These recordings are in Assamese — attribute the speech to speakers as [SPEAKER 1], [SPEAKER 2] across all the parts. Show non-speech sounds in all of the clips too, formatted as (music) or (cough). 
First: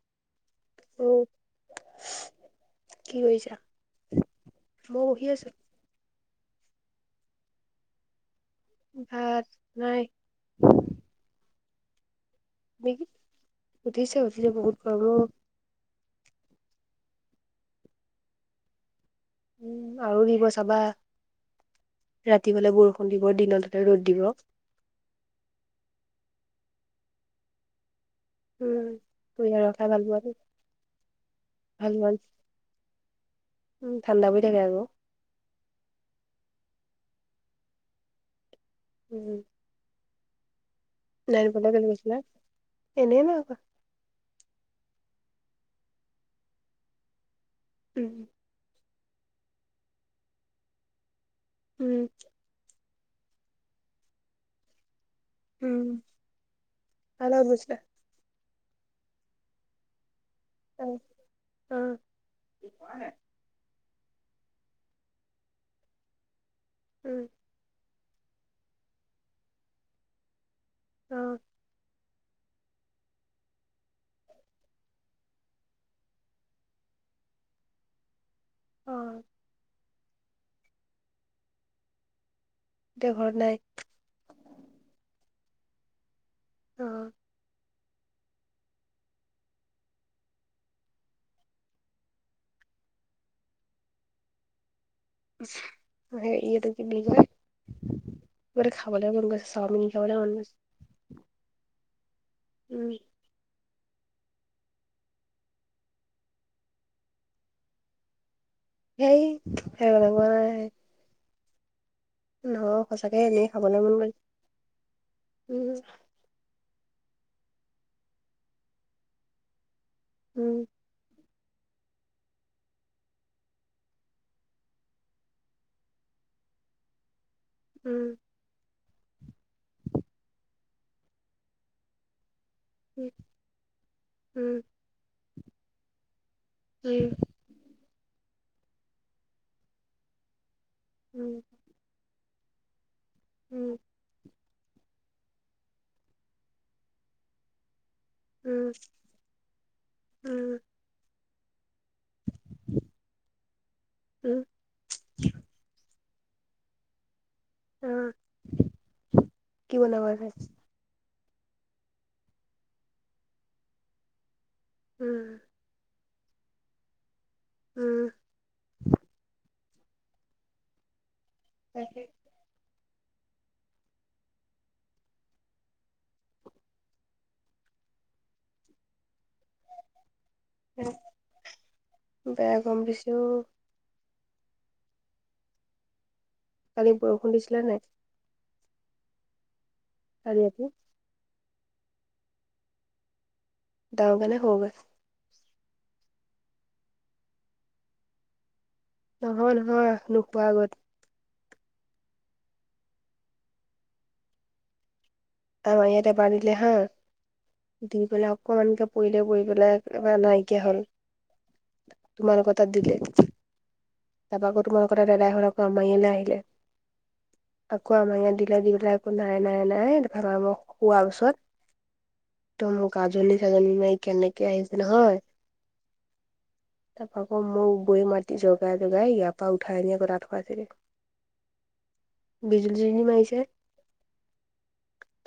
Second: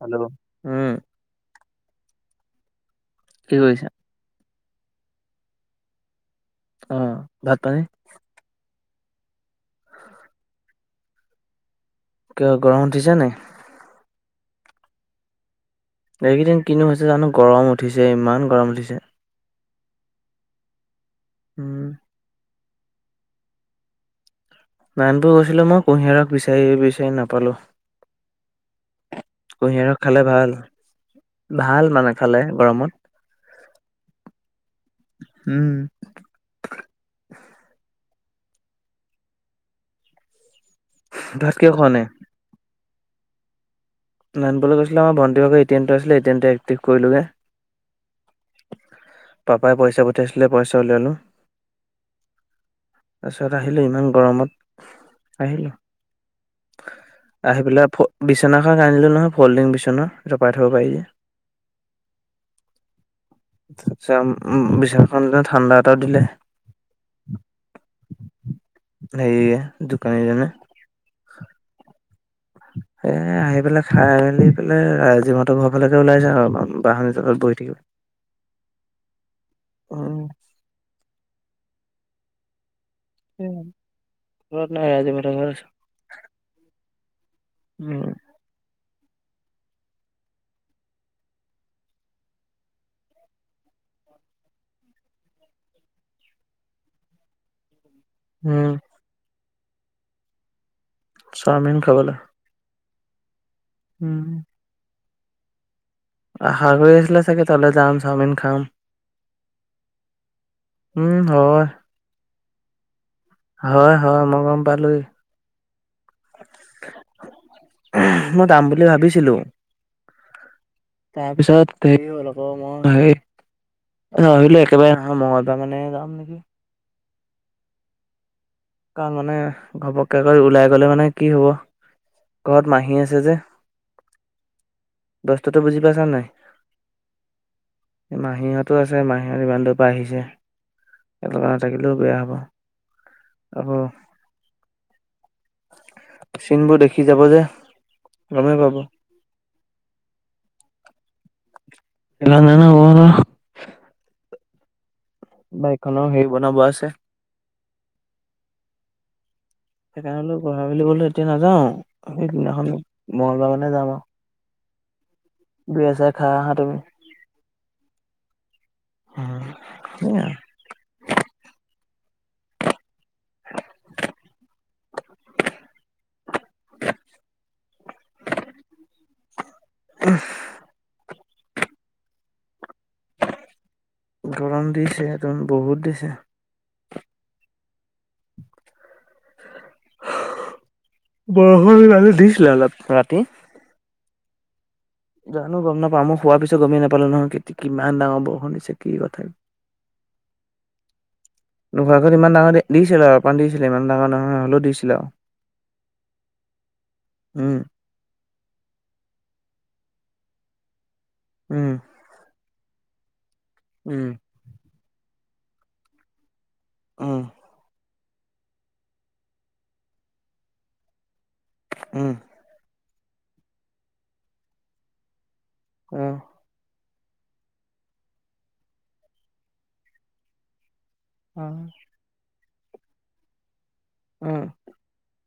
[SPEAKER 1] হেল্ল' উম্
[SPEAKER 2] অ কি কৰিছা মই বহি আছো
[SPEAKER 1] অ ভাত পানী?
[SPEAKER 2] ভাত নাই।
[SPEAKER 1] কিয় গৰম উঠিছে নাই?
[SPEAKER 2] বি বহুত গৰম অ'
[SPEAKER 1] এইকেইদিন কিনো হৈছে জানো গৰম উঠিছে ইমান গৰম উঠিছে।
[SPEAKER 2] উম আৰু দিব চাবা।
[SPEAKER 1] উম্
[SPEAKER 2] ৰাতি হ'লে বৰষুণ দিব দিনত হ'লে ৰ'দ দিব।
[SPEAKER 1] লাইন টো গৈছিলো মই কুঁহিয়াৰ ৰস বিচাৰি বিচাৰি নাপালোঁ।
[SPEAKER 2] উম
[SPEAKER 1] কুঁহিয়াৰ ৰস খালে ভাল। ভাল মানে খালে গৰমত।
[SPEAKER 2] উ ঠাণ্ডা হৈ থাকে আকৌ।
[SPEAKER 1] উম
[SPEAKER 2] উম্ নাই প
[SPEAKER 1] ভাত কিয়
[SPEAKER 2] কেনে
[SPEAKER 1] খোৱা নাই
[SPEAKER 2] গৈছিলে এনেই নাই কোৱা।
[SPEAKER 1] নানিবলৈ কৈছিলে আমাৰ ভণ্টিভাগ এ ট এম আছিলে এট এম এক্টিভ কৰিলোগে।
[SPEAKER 2] উম্
[SPEAKER 1] পাপাই পইচা পঠিয়াইছিলে পইচা উলিয়ালো।
[SPEAKER 2] উম্
[SPEAKER 1] তাৰপিছত আহিলোঁ ইমান গৰমত। আহিলো
[SPEAKER 2] উম কাৰ লগত
[SPEAKER 1] আহি
[SPEAKER 2] গৈছিলা
[SPEAKER 1] পেলাই বিচনাখন আনিলো নহয় ফল্ডিং বিচনা। জপাই থব
[SPEAKER 2] অ
[SPEAKER 1] পাৰি যে।
[SPEAKER 2] অ
[SPEAKER 1] তাৰপিছত বিশছনাখন দিনা ঠাণ্ডা এটাও দিলে।
[SPEAKER 2] উম্।
[SPEAKER 1] সে দোকানীজনে।
[SPEAKER 2] অ। (unintelligible)
[SPEAKER 1] এ আহি পেলাই খাই মেলি পেলাই ৰজিপ ঘৰ ফালেকে ওলাই যা আৰু বাহনি তলত বহি থাকিব।
[SPEAKER 2] (unintelligible)
[SPEAKER 1] উম্।
[SPEAKER 2] এতিয়া ঘৰত নাই
[SPEAKER 1] খব নাই আজি মই বেলেগ ঘৰত আছো।
[SPEAKER 2] অ
[SPEAKER 1] উম।
[SPEAKER 2] স ইটো কি বুলি কয় কিবা
[SPEAKER 1] উম,
[SPEAKER 2] খাবলৈ মন গৈছে। চাওমিন খাবলৈ মন গৈছে।
[SPEAKER 1] চাওমিন খাবলৈ।
[SPEAKER 2] উম।
[SPEAKER 1] হম। আশা কৰি আছিলে চাগে তালে যাম চাওমিন খাম।
[SPEAKER 2] সেই সেব ল নে।
[SPEAKER 1] অ।
[SPEAKER 2] নহ সঁচাকে এনেই খাবলৈ মন কৰিছে
[SPEAKER 1] মই গম পালোৱেই।
[SPEAKER 2] উম।
[SPEAKER 1] মই যাম বুলি ভাবিছিলো।
[SPEAKER 2] উম।
[SPEAKER 1] তাৰপিছত সেই অল আকৌ মই আহেই। আহ আহিলো একেবাৰে নহয় মঙলবাৰ মানে যাম নেকি?
[SPEAKER 2] উম।
[SPEAKER 1] কাৰণ মানে ঘপকে কৰি ওলাই গলে মানে কি হব। ঘৰত মাহী
[SPEAKER 2] উম
[SPEAKER 1] আছে যে
[SPEAKER 2] উম
[SPEAKER 1] বস্তুতো বুজি পাইছা নাই।
[SPEAKER 2] উম।
[SPEAKER 1] মাহীহঁতো আছে মাহীহঁত ইমান দূৰ পৰা আহিছে সিহঁতৰ লগত নাথাকিলেও বেয়া হব। অ।
[SPEAKER 2] উম
[SPEAKER 1] চিনবোৰ দেখি যাব যে। গমেই
[SPEAKER 2] উম
[SPEAKER 1] পাব
[SPEAKER 2] উম।
[SPEAKER 1] এল নান হোৱা।
[SPEAKER 2] উম (inaudible)
[SPEAKER 1] বাইকখনৰ হেৰি বনাব আছে (unintelligible)
[SPEAKER 2] আহ। কি বনাব আছে
[SPEAKER 1] সেইকাৰণে গ়েল কলেও এতিয়া নাযাও সেইদিনাখন মঙলবাৰ মানে যাম আৰু (unintelligible)
[SPEAKER 2] উম
[SPEAKER 1] দুই আছা চাই খাই আহা তুমি
[SPEAKER 2] উম
[SPEAKER 1] হুম। ন (unintelligible)
[SPEAKER 2] তাকে (unintelligible)
[SPEAKER 1] (unintelligible) উম হ (unintelligible)
[SPEAKER 2] বেয়া গৰম দিছে অও।
[SPEAKER 1] গৰম দিছেটো বহুত দিছে।
[SPEAKER 2] কালি বৰষুণ দিছিলে নাই। কালি ৰাতি
[SPEAKER 1] বৰষুণ দিছিলে অলপ ৰাতি।
[SPEAKER 2] ডাঙৰকে নে সৰুকে।
[SPEAKER 1] জানো গম নাপাওঁ মই শুৱা পিছত গমেই নাপালো নহয় কেতি (unintelligible) কিমান ডাঙৰ বৰষুণ দিছে। কি কথা
[SPEAKER 2] নহয়-নহয় নোশুৱা আগত।
[SPEAKER 1] নোশুৱা আগত ইমান ডাঙৰ দিছিলে অকণমান দিছিলে ইমান ডাঙৰ নহয় হ'লেও দিছিলে আৰু
[SPEAKER 2] আমাৰ ইয়াতে বাঢ়িলে হা
[SPEAKER 1] উম
[SPEAKER 2] দি পেলাই অকমানকে পৰিলে পৰি পেলাই। এবাৰ নাইকিয়া হ'ল।
[SPEAKER 1] উম
[SPEAKER 2] (inaudible) তোমালোকৰ তাত দিলে তাৰপৰা আকৌ তোমালোকৰ তাত (unintelligible) (unintelligible) আমাৰ এইয়ালৈ আহিলে (inaudible)
[SPEAKER 1] উম (unintelligible)
[SPEAKER 2] আকৌ আমাৰ ইয়াত দিলে দি পেলাই একো নাই নাই নাই মই শোৱা পিছত (unintelligible)
[SPEAKER 1] উম (unintelligible)
[SPEAKER 2] একদম গাজনি-চাজনি মাৰি কেনেকে আহিছে নহয় (unintelligible)
[SPEAKER 1] আহ (inaudible)
[SPEAKER 2] তাৰপৰা আকৌ মোক বৌৱে মাতি জগাই-জগাই ইয়াৰ পৰা উঠাই নি আকৌ তাত শোৱাইছেগে (unintelligible)
[SPEAKER 1] উম (unintelligible)
[SPEAKER 2] বিজুলী-চিজুলী মাৰিছে (unintelligible)
[SPEAKER 1] উম (unintelligible)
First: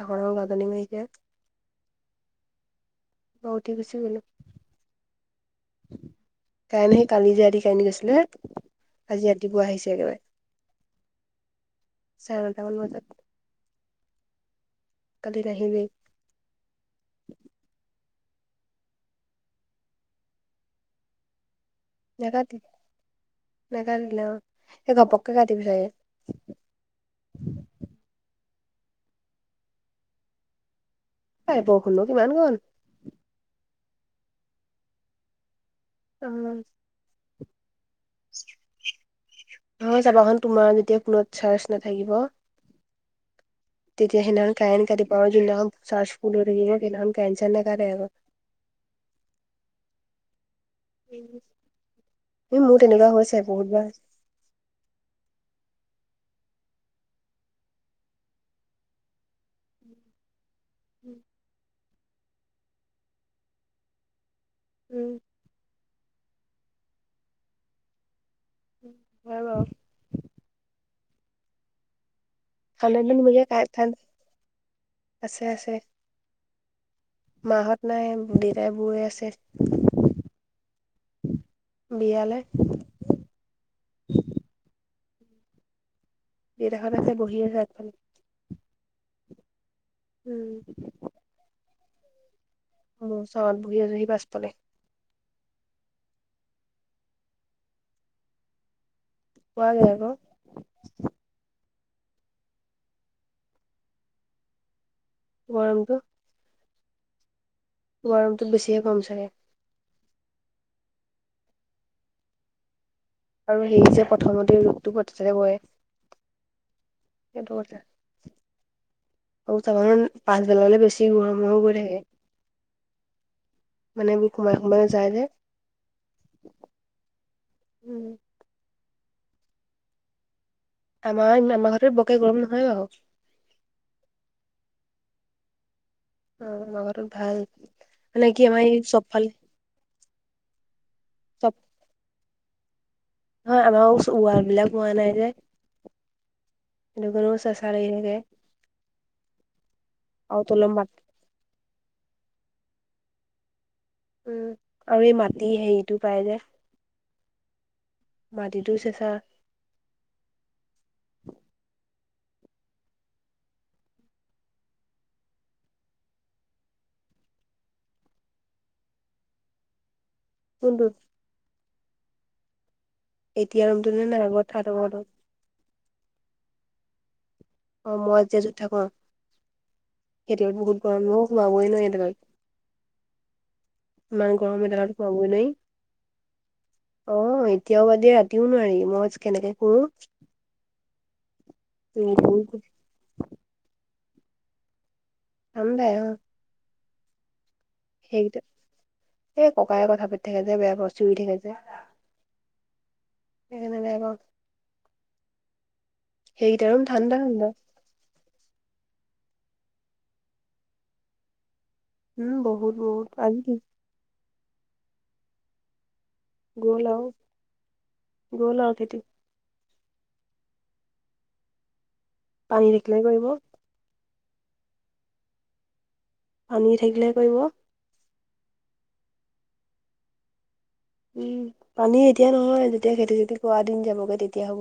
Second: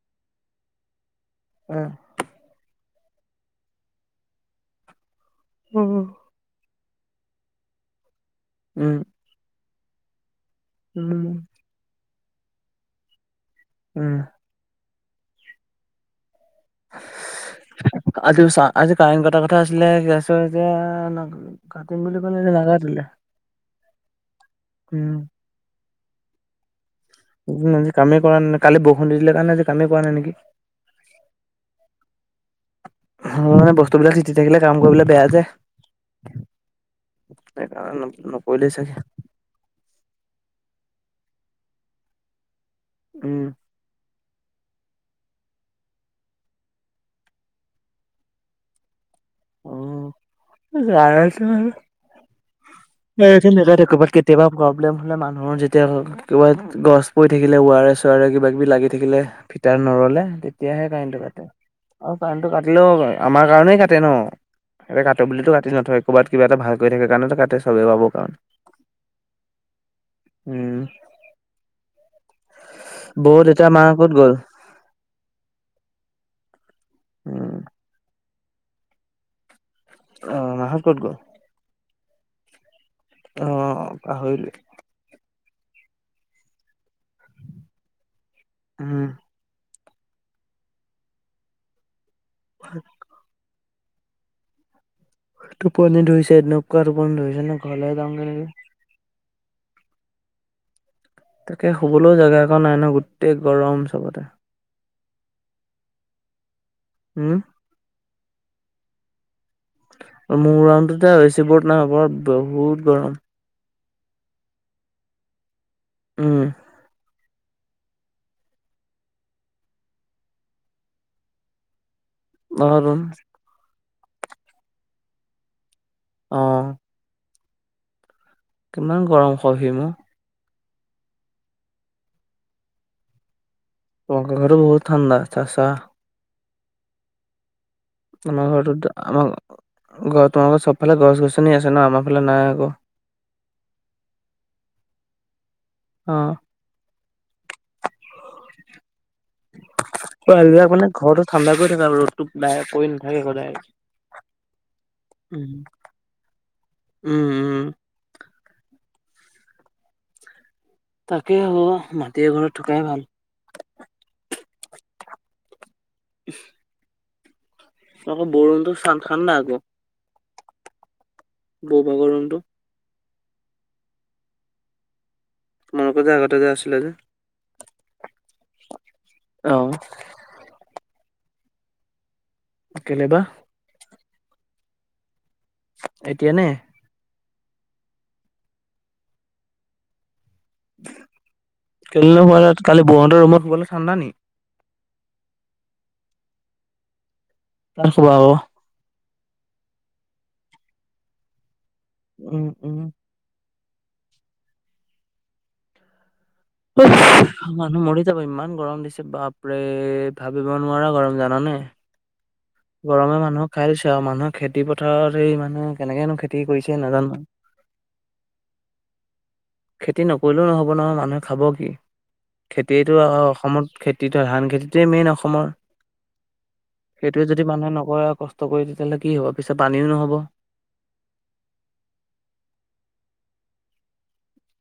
[SPEAKER 2] ডাঙৰ-ডাঙৰ গাজনী মাৰিছে। (unintelligible)
[SPEAKER 1] আহ (inaudible)
[SPEAKER 2] (unintelligible) উঠি আছে। (unintelligible)
[SPEAKER 1] উম (inaudible)
[SPEAKER 2] কাৰেণ্ট সেই কালি যে ৰাতি কাৰেণ্ট গৈছিলে আজি ৰাতিপুৱা আহিছে একেবাৰে (unintelligible)
[SPEAKER 1] উম (inaudible)
[SPEAKER 2] চাৰে নটা মান বজাত
[SPEAKER 1] উম (unintelligible)
[SPEAKER 2] কালি নাহিলেই (unintelligible)
[SPEAKER 1] আজিও চা আজি কাৰেণ্ট কটা কথা আছিলে কি আছ এতিয়া (unintelligible) কাটিম বুলি কলে
[SPEAKER 2] নাকাটি
[SPEAKER 1] নাকাটিলে
[SPEAKER 2] নাকাটিলে অ
[SPEAKER 1] (inaudible)
[SPEAKER 2] এই
[SPEAKER 1] উম (unintelligible)
[SPEAKER 2] ঘপককে কাটিব চাগে
[SPEAKER 1] ওম আজি কামেই কৰা নাই কালি বৰষুণ দি দিলে কাৰণে আজি কামেই কৰা নাই নেকি?
[SPEAKER 2] তাই প খন কিমান কন
[SPEAKER 1] তবাকি থিলে কাম কৰিবলৈ বেয়া যায়।
[SPEAKER 2] উম।
[SPEAKER 1] ন- নকৰিলেই চাগে
[SPEAKER 2] অ যাবাখন তোমাৰ যেতিয়া কোনত চাৰ্চ নাথাকিব।
[SPEAKER 1] উম।
[SPEAKER 2] তেতিয়া সেইদিনাখন কাৰেণ্ট কাটিব চাৰ্জ ফুল হৈ থাকিলে কাৰেণ্ট সাৰেন্ত নাকাটে ক। (inaudible)
[SPEAKER 1] ৰাছ (unintelligible)
[SPEAKER 2] এই মোৰ তেনেকুৱা হৈছে বহুতবাৰ।
[SPEAKER 1] কবাত কেতিয়াবা প্ৰব্লেম হলে মানুহৰ যেতিয়া। কিবাত গছ পৰি থাকিলে ৱাৰে চোৱাৰে কিবা কিবি লাগি থাকিলে ফিতাৰ নৰলে। তেতিয়াহে কাৰেণ্টটো কাটে আৰু কাৰেণ্টটো কাটিলেও আমাৰ কাৰণেই কাটে ন। এ কাটোলো কাটি নথয় ক'ৰবাত কিবা এটা ভাল কৰি থাকে কাৰণো কাটে চবেই পাব কাৰণ।
[SPEAKER 2] হৈ বাৰু।
[SPEAKER 1] উম
[SPEAKER 2] আড বিন
[SPEAKER 1] বৌ
[SPEAKER 2] বজে
[SPEAKER 1] দেউতা
[SPEAKER 2] কাৰ
[SPEAKER 1] মা
[SPEAKER 2] থন
[SPEAKER 1] ক'ত গ'ল
[SPEAKER 2] আছে আছে। (unintelligible)
[SPEAKER 1] উম
[SPEAKER 2] মাহঁত নাই দেউতাই বৌৱে আছে।
[SPEAKER 1] অ মাহ কত গল।
[SPEAKER 2] বিয়ালে।
[SPEAKER 1] অ পাহৰিলোৱে
[SPEAKER 2] গদিখন আছে বহি আছে এখন
[SPEAKER 1] উম।
[SPEAKER 2] উম। কিজ। অ চান বহ আছে বচ তলে (unintelligible)
[SPEAKER 1] টোপনি ধুইছে এনেকুৱা টোপনি ধৰিছে নে ঘৰলে যাওঁগে নিকি।
[SPEAKER 2] পোৱা যায় ক।
[SPEAKER 1] তাকে শুবলৈও জেগা অকণ নাই ন গোটেই গৰম চবতে।
[SPEAKER 2] গৰমটো।
[SPEAKER 1] উম।
[SPEAKER 2] গৰমতো বেছিহে কম চাগে।
[SPEAKER 1] মৰামটোো এ বেছি বত নাই হ'ব বহুত গৰম।
[SPEAKER 2] সেই যে প্ৰথমতে ৰূপটোতে গয়।
[SPEAKER 1] উম।
[SPEAKER 2] । (unintelligible) উ ত কাৰণ পাছবেল গলে বছি গৰম কৰে।
[SPEAKER 1] (unintelligible)
[SPEAKER 2] মানে কুমাইাৰ যায়জে (unintelligible)
[SPEAKER 1] অ।
[SPEAKER 2] উম
[SPEAKER 1] কিমান গৰম চহিম অ
[SPEAKER 2] আমাৰ মামাহঁতৰ ঘৰতে বৰকে গৰম নহৈ আৰু।
[SPEAKER 1] তোমালোকৰ ঘৰত বহুত ঠাণ্ডা চেচা।
[SPEAKER 2] অ আমাৰ ঘৰটো ভাল। মানে কি
[SPEAKER 1] আমাৰ
[SPEAKER 2] এই
[SPEAKER 1] ঘৰৰতো
[SPEAKER 2] চবফালে
[SPEAKER 1] আমাৰ ঘ তোমাৰ ঘৰত চবফালে গছ
[SPEAKER 2] চব
[SPEAKER 1] গছনি আছে ন আমাৰ ফালে নাই। অহ
[SPEAKER 2] নহয় আমাৰ ৱাল বিলাক হোৱা নাই যে।
[SPEAKER 1] আহ্
[SPEAKER 2] চেচা লাগি থাকে। আৰু
[SPEAKER 1] পোৱা লৈকে
[SPEAKER 2] তলৰ মাত
[SPEAKER 1] অকনমান ঘৰতটো ঠাণ্ডা কৰি থাকে আৰু ৰ'দটো কৰি নাথাকে সদায়।
[SPEAKER 2] উম আৰু এই মাটি
[SPEAKER 1] উম
[SPEAKER 2] হেৰিটো পাই যে।
[SPEAKER 1] উম উম
[SPEAKER 2] মাটিতো চেঁচা।
[SPEAKER 1] তাকে অ তাতকে ঘৰত থকাই ভাল। আকৌ বৰণটো চান খান্ ন আকৌ
[SPEAKER 2] কোনোটোত
[SPEAKER 1] বৌবা গৰমটো
[SPEAKER 2] এতিয়া ৰমটোনে (unintelligible)
[SPEAKER 1] মনে ক যে জগাটা যে আছিলে যে
[SPEAKER 2] অ মই যে য'ত থাকো
[SPEAKER 1] অ
[SPEAKER 2] খেতিয় বহুত গৰম বহ সোমাবই নহ এনোলৈকে (unintelligible)
[SPEAKER 1] কেলেবা
[SPEAKER 2] মানং গৰমিলা খোৱা (unintelligible)
[SPEAKER 1] এতিয়া নে?
[SPEAKER 2] অ এতিয়াও বাদিয়া ৰাতিও নোৱাৰি মজ কেনেকে কৰো
[SPEAKER 1] কে কালি বৈও হতৰ ৰুমত শুবলৈ ঠাণ্ডা নেকি (unintelligible)
[SPEAKER 2] উম
[SPEAKER 1] কি খাবা আৰু?
[SPEAKER 2] এই ককায়ে কথা পাতি থাকে যায় বেয়া বস্তু দি থাকে যে
[SPEAKER 1] উম উম
[SPEAKER 2] এখনোই (unintelligible) ঠাণ্ডা ঠাণ্ডা
[SPEAKER 1] মানুহ মৰি যাব ইমান গৰম দিছে বাপ বাপৰে ভাবিব নোৱাৰা গৰম জানানে।
[SPEAKER 2] উম বহুত বহুত
[SPEAKER 1] গৰমে
[SPEAKER 2] আজি
[SPEAKER 1] মানুহক
[SPEAKER 2] কি
[SPEAKER 1] খাই দিছে আৰু মানুহে খেতি পথাৰত সেই মানে কেনেকুৱা নু খেতি কৰিছে
[SPEAKER 2] গ'ল আৰু
[SPEAKER 1] নাজানো।
[SPEAKER 2] গ'ল আৰু খেতি
[SPEAKER 1] খেতি নকৰিলেও নহ'ব নহয় মানুহে খাব কি
[SPEAKER 2] পানী
[SPEAKER 1] খেতিয়েইটো
[SPEAKER 2] থাকিলে কৰিব
[SPEAKER 1] অসমত খেতি। খেতি ধান খেতিটোৱে মেইন অসমৰ।
[SPEAKER 2] আ।
[SPEAKER 1] এইটোৱে যদি মানুহে নকৰে কষ্ট কৰি তেতিয়াহ'লে কি হব পিছত পানীও নহব।
[SPEAKER 2] উম পানী এতিয়া নহয় যেতিয়া খেতি চেতি কৰা দিন যাবগে তেতিয়া হ'ব।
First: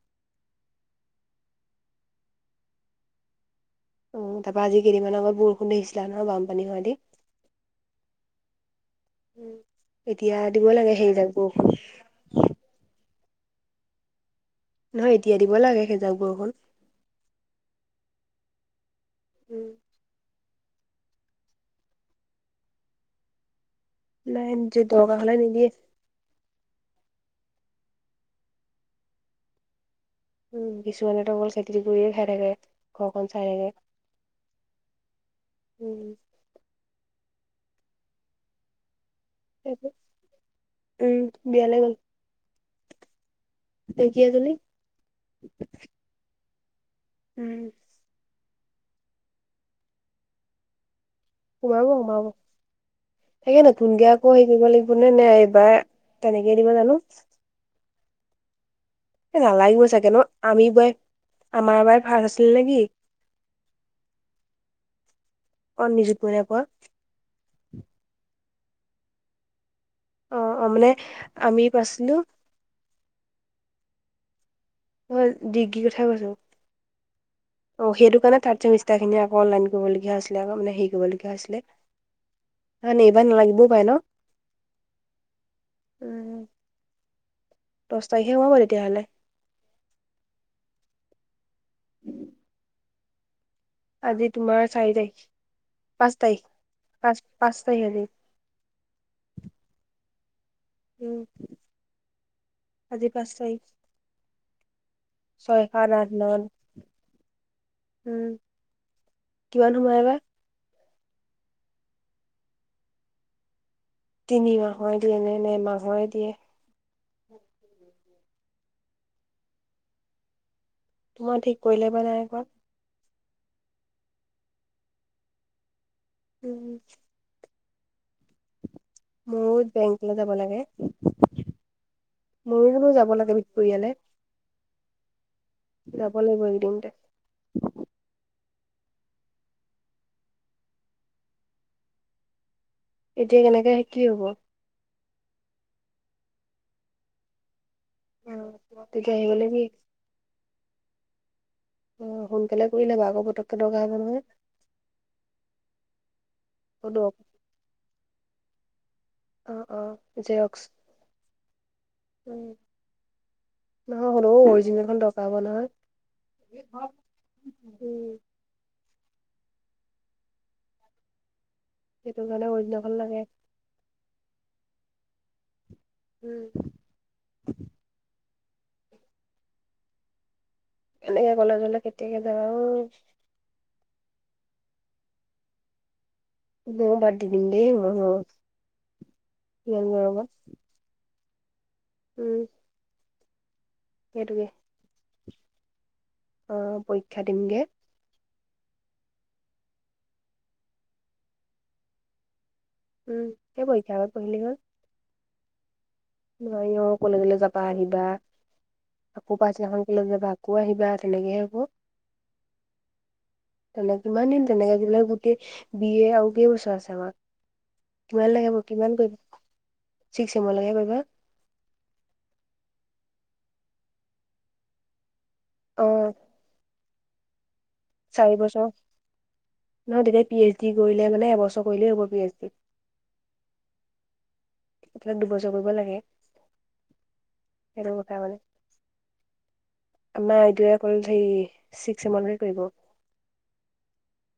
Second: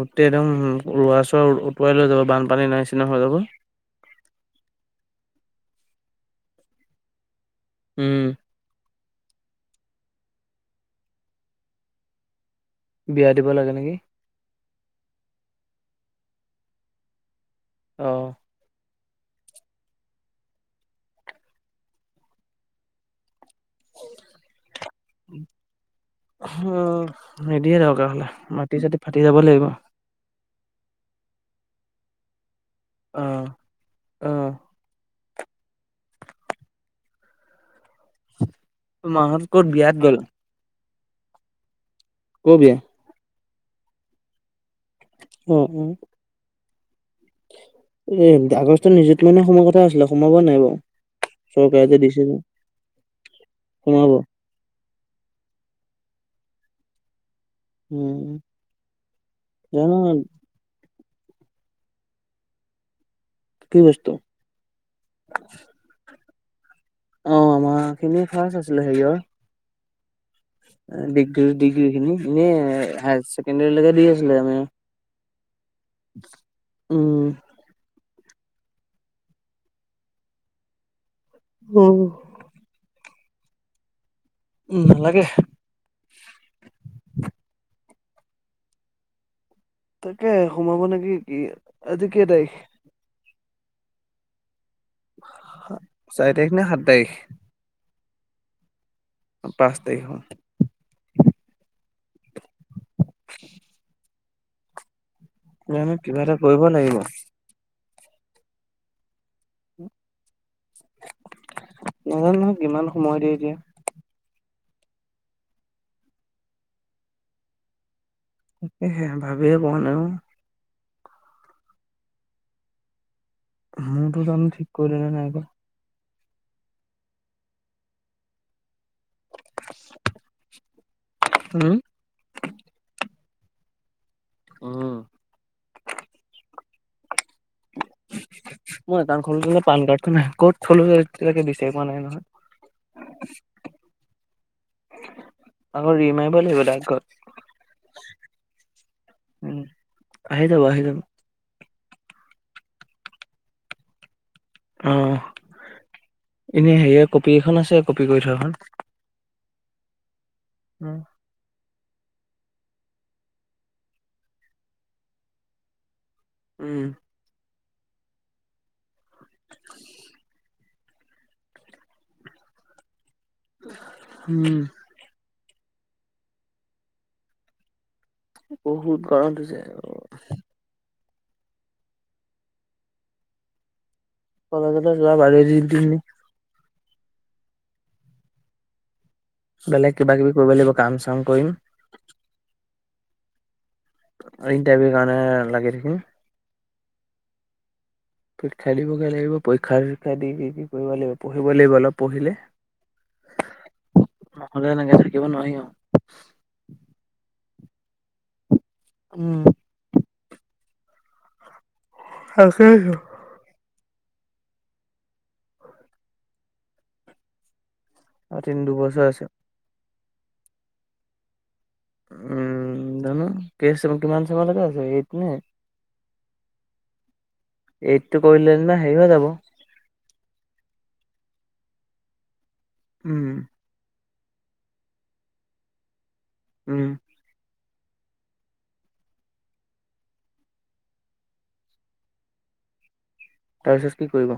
[SPEAKER 1] গোটেই একদম ৰোৱা চোৱা উটুৱাই লৈ যাব বানপানীৰ নিচিনা হৈ যাব।
[SPEAKER 2] উ তাৰ পৰাৰা আজি কেইদিনমান আগত বৰষুণ দে আহিছিলা নহ বানপানী হোৱ দি।
[SPEAKER 1] উম
[SPEAKER 2] এতিয়া দিব লাগে সেই জাক বৰষুণ।
[SPEAKER 1] বিয়া দিব লাগে নেকি?
[SPEAKER 2] নহয় এতিয়া দিব লাগে সেইজাক বৰষুণ
[SPEAKER 1] অ।
[SPEAKER 2] উম। নাই নিজে (unintelligible) নিদিয়ে
[SPEAKER 1] উম, নিদিয়ে দৰকাৰ হলে মাটি চাটি ফাটি যাব লাগিব।
[SPEAKER 2] উম কিছুমানেতো অকল খেতি কৰিয়ে খাই থাকে ঘৰখন চাই থাকে। হম।
[SPEAKER 1] মাহত ক'ত বিয়াত গ'ল?
[SPEAKER 2] উম বিয়ালে গ'ল।
[SPEAKER 1] ক'বিয়া?
[SPEAKER 2] ঢেকীয়াজুলি
[SPEAKER 1] উম উম
[SPEAKER 2] উম
[SPEAKER 1] আগষ্টত নিজুত মইনা সোমোৱা কথা আছিলে সোমাব নাই বাৰু?
[SPEAKER 2] সোমাব
[SPEAKER 1] চৰকাৰে যে দিছে
[SPEAKER 2] সোমাব
[SPEAKER 1] যে
[SPEAKER 2] তাকে নতুনকে
[SPEAKER 1] সোমাব?
[SPEAKER 2] আকৌ হেৰি কৰিব লাগিব নে নাই এইবাৰ তেনেকে দিব‌ নানো।
[SPEAKER 1] উম।
[SPEAKER 2] এ নালাগিবই
[SPEAKER 1] জানো
[SPEAKER 2] চাগে ন আমিবই আমাৰ বাৰ ফাৰ্ষ্ (unintelligible) আছিল নেকি
[SPEAKER 1] কি বস্তু?
[SPEAKER 2] অ নিযুত মইনা পোৱা।
[SPEAKER 1] অ আমাৰ খিনি ফাৰচ আছিলে হেৰিয়ৰ
[SPEAKER 2] অ অ মানে
[SPEAKER 1] ডিগ্ৰী
[SPEAKER 2] আমি
[SPEAKER 1] ডিগ্ৰী খিনি
[SPEAKER 2] পাইছিলো
[SPEAKER 1] এনে হাই ছেকেণ্ডাৰীলেকে দি আছিলে তাৰ
[SPEAKER 2] দিগ
[SPEAKER 1] উম
[SPEAKER 2] অ সেইটো কাৰণে থাৰ্ড চেমিষ্টাৰ খিনি আক অনলাইন কৰিবলগীয়া হৈছিলে মানে আক হেৰি কৰিবলগীয়া ছিলে
[SPEAKER 1] উম,
[SPEAKER 2] নানে এইবাৰ নালাগিবও পাই ন
[SPEAKER 1] উ নালাগে
[SPEAKER 2] উম দহ তাৰিখে সোমাব তেতিয়াহলে
[SPEAKER 1] তাকে সোমাব নেকি কি আজি কেই তাৰিখ
[SPEAKER 2] আজি তোমাৰ চাৰি তাৰিখ পাঁচ
[SPEAKER 1] চাৰি
[SPEAKER 2] তাৰিখ
[SPEAKER 1] নে সাত তাৰিখ
[SPEAKER 2] পাঁচ পাঁচ তাৰিখ আজি।
[SPEAKER 1] পাঁচ তাৰিখ
[SPEAKER 2] উম আজি পাঁচ তাৰিখ। চয়খান
[SPEAKER 1] জানো কিবা এটা
[SPEAKER 2] আৰনান
[SPEAKER 1] কৰিব লাগিব।
[SPEAKER 2] উম কিমান সময় এবাৰ।
[SPEAKER 1] নাজানো নহয় কিমান সময় দিয়ে এতিয়া।
[SPEAKER 2] তিনি মাহ দিয়ে নে নে এমাহৰে দিয়ে।
[SPEAKER 1] তাকেহে ভাবিয়ে পোৱা নাই।
[SPEAKER 2] তোমাৰ ঠিক কৰিলে বা নাই কৰা।
[SPEAKER 1] মোৰটো জানো ঠিক কৰিলে নে নাই কৰা।
[SPEAKER 2] উম ময়ো বেংকলৈ যাব লাগে মোৰো বোলো যাব লাগে পৰিয়ালে
[SPEAKER 1] অম
[SPEAKER 2] যাব লাগিব এইকেইদিনতে
[SPEAKER 1] মোৰ একাউণ্ট খন পান কাৰ্ডখন ক'ত থ জানো এতিয়ালৈকে বিচাৰি পোৱা নাই নহয়।
[SPEAKER 2] এতিয়া কেনেকে শ কি হব?
[SPEAKER 1] আকৌ ৰিমাৰিব লাগিব ডাইৰেক্ট গৈ।
[SPEAKER 2] (unintelligible)
[SPEAKER 1] বাহিদ
[SPEAKER 2] অ সোনকালে কৰি লবা আকৌ পতককে দৰকাৰ হব নহয়।
[SPEAKER 1] আহ এনে হেৰিয়া কপি এখন আছে কপি কৰি থোৱাখন
[SPEAKER 2] অ অ অ জেৰক্স নহয় হ'লে অৰিজিনেলখন দৰকাৰ হ'ব নহয়। উম। সেইটো কাৰণে অৰিজিনেলখন লাগে।
[SPEAKER 1] উম।
[SPEAKER 2] উম।
[SPEAKER 1] বহুত গৰম উঠিছে।
[SPEAKER 2] এনেকে কলেজলে কেতিয়াকে যাব অ।
[SPEAKER 1] কলেজলে যোৱা বাদেই দি দিম নিকি।
[SPEAKER 2] মইও বাদ দি দিম দেই ইমান গৰমত।
[SPEAKER 1] বেলেগ কিবা কিবি কৰিব লাগিব কাম চাম কৰিম।
[SPEAKER 2] উম।
[SPEAKER 1] ইণ্টাৰভিউ কাৰণে লাগি থাকিম।
[SPEAKER 2] আহ পৰীক্ষা দিমগে।
[SPEAKER 1] পৰীক্ষা দিবগে লাগিব পৰীক্ষা চৰূপক্ষা দি কৰিব লাগিব পঢ়িব লাগিব অলপ পঢ়িলে।
[SPEAKER 2] উম, সেইবোৰেই আৰু পঢ়িলেই হল।
[SPEAKER 1] নহ'লে এনেকে থাকিব নোৱাৰি আও।
[SPEAKER 2] নোৱাৰি অ কলেজলৈ যাবা আহিবা।। আকৌ
[SPEAKER 1] উম,
[SPEAKER 2] পাছদিনাখন কলেজ যাবা, আকৌ আহিবা তেনেকেহে হ'ব।
[SPEAKER 1] তাকেইতো।
[SPEAKER 2] তেনে কিমান দিন তেনেকে বিলাক গোটেই বিয় আৰু কেইবছৰ আছে আমাক। কিমান
[SPEAKER 1] আৰু
[SPEAKER 2] লগাব
[SPEAKER 1] তিনি
[SPEAKER 2] কিমান
[SPEAKER 1] দুবছৰ আছে।
[SPEAKER 2] কৰিব, চিক্স ছেমৰ লেকে কৰিব।
[SPEAKER 1] উম, জানো কে কিমান চন লৈকে আছে এইটো নে।
[SPEAKER 2] আহ।
[SPEAKER 1] এইটটো
[SPEAKER 2] চাৰি
[SPEAKER 1] কৰিলে
[SPEAKER 2] বছৰ,
[SPEAKER 1] যেনিবা হেৰি হৈ যাব।
[SPEAKER 2] নহয় তেতিয়া পি এইচ ডি কৰিলে মানে এবছৰ কৰিলেই হব পি এইচ ডি।
[SPEAKER 1] উম।
[SPEAKER 2] এইবিলাক দুবছৰ কৰিব লাগে।
[SPEAKER 1] উম।
[SPEAKER 2] সেইটো কথা মানে। আমাৰ আইডে অল হে ছিক্স ছেম লেকে কৰিব।
[SPEAKER 1] তাৰপিছত কি কৰিব।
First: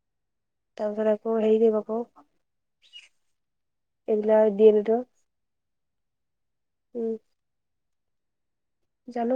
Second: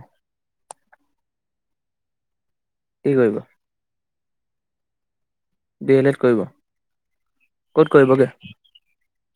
[SPEAKER 2] তাৰ পিছত আকৌ হেই কৰিব ক।
[SPEAKER 1] কি কৰিব।
[SPEAKER 2] কি বুলি কয় দি এ লেটৰ।
[SPEAKER 1] ডি এল এড কৰিব।
[SPEAKER 2] উম।
[SPEAKER 1] ক'ত কৰিবগে?
[SPEAKER 2] জানো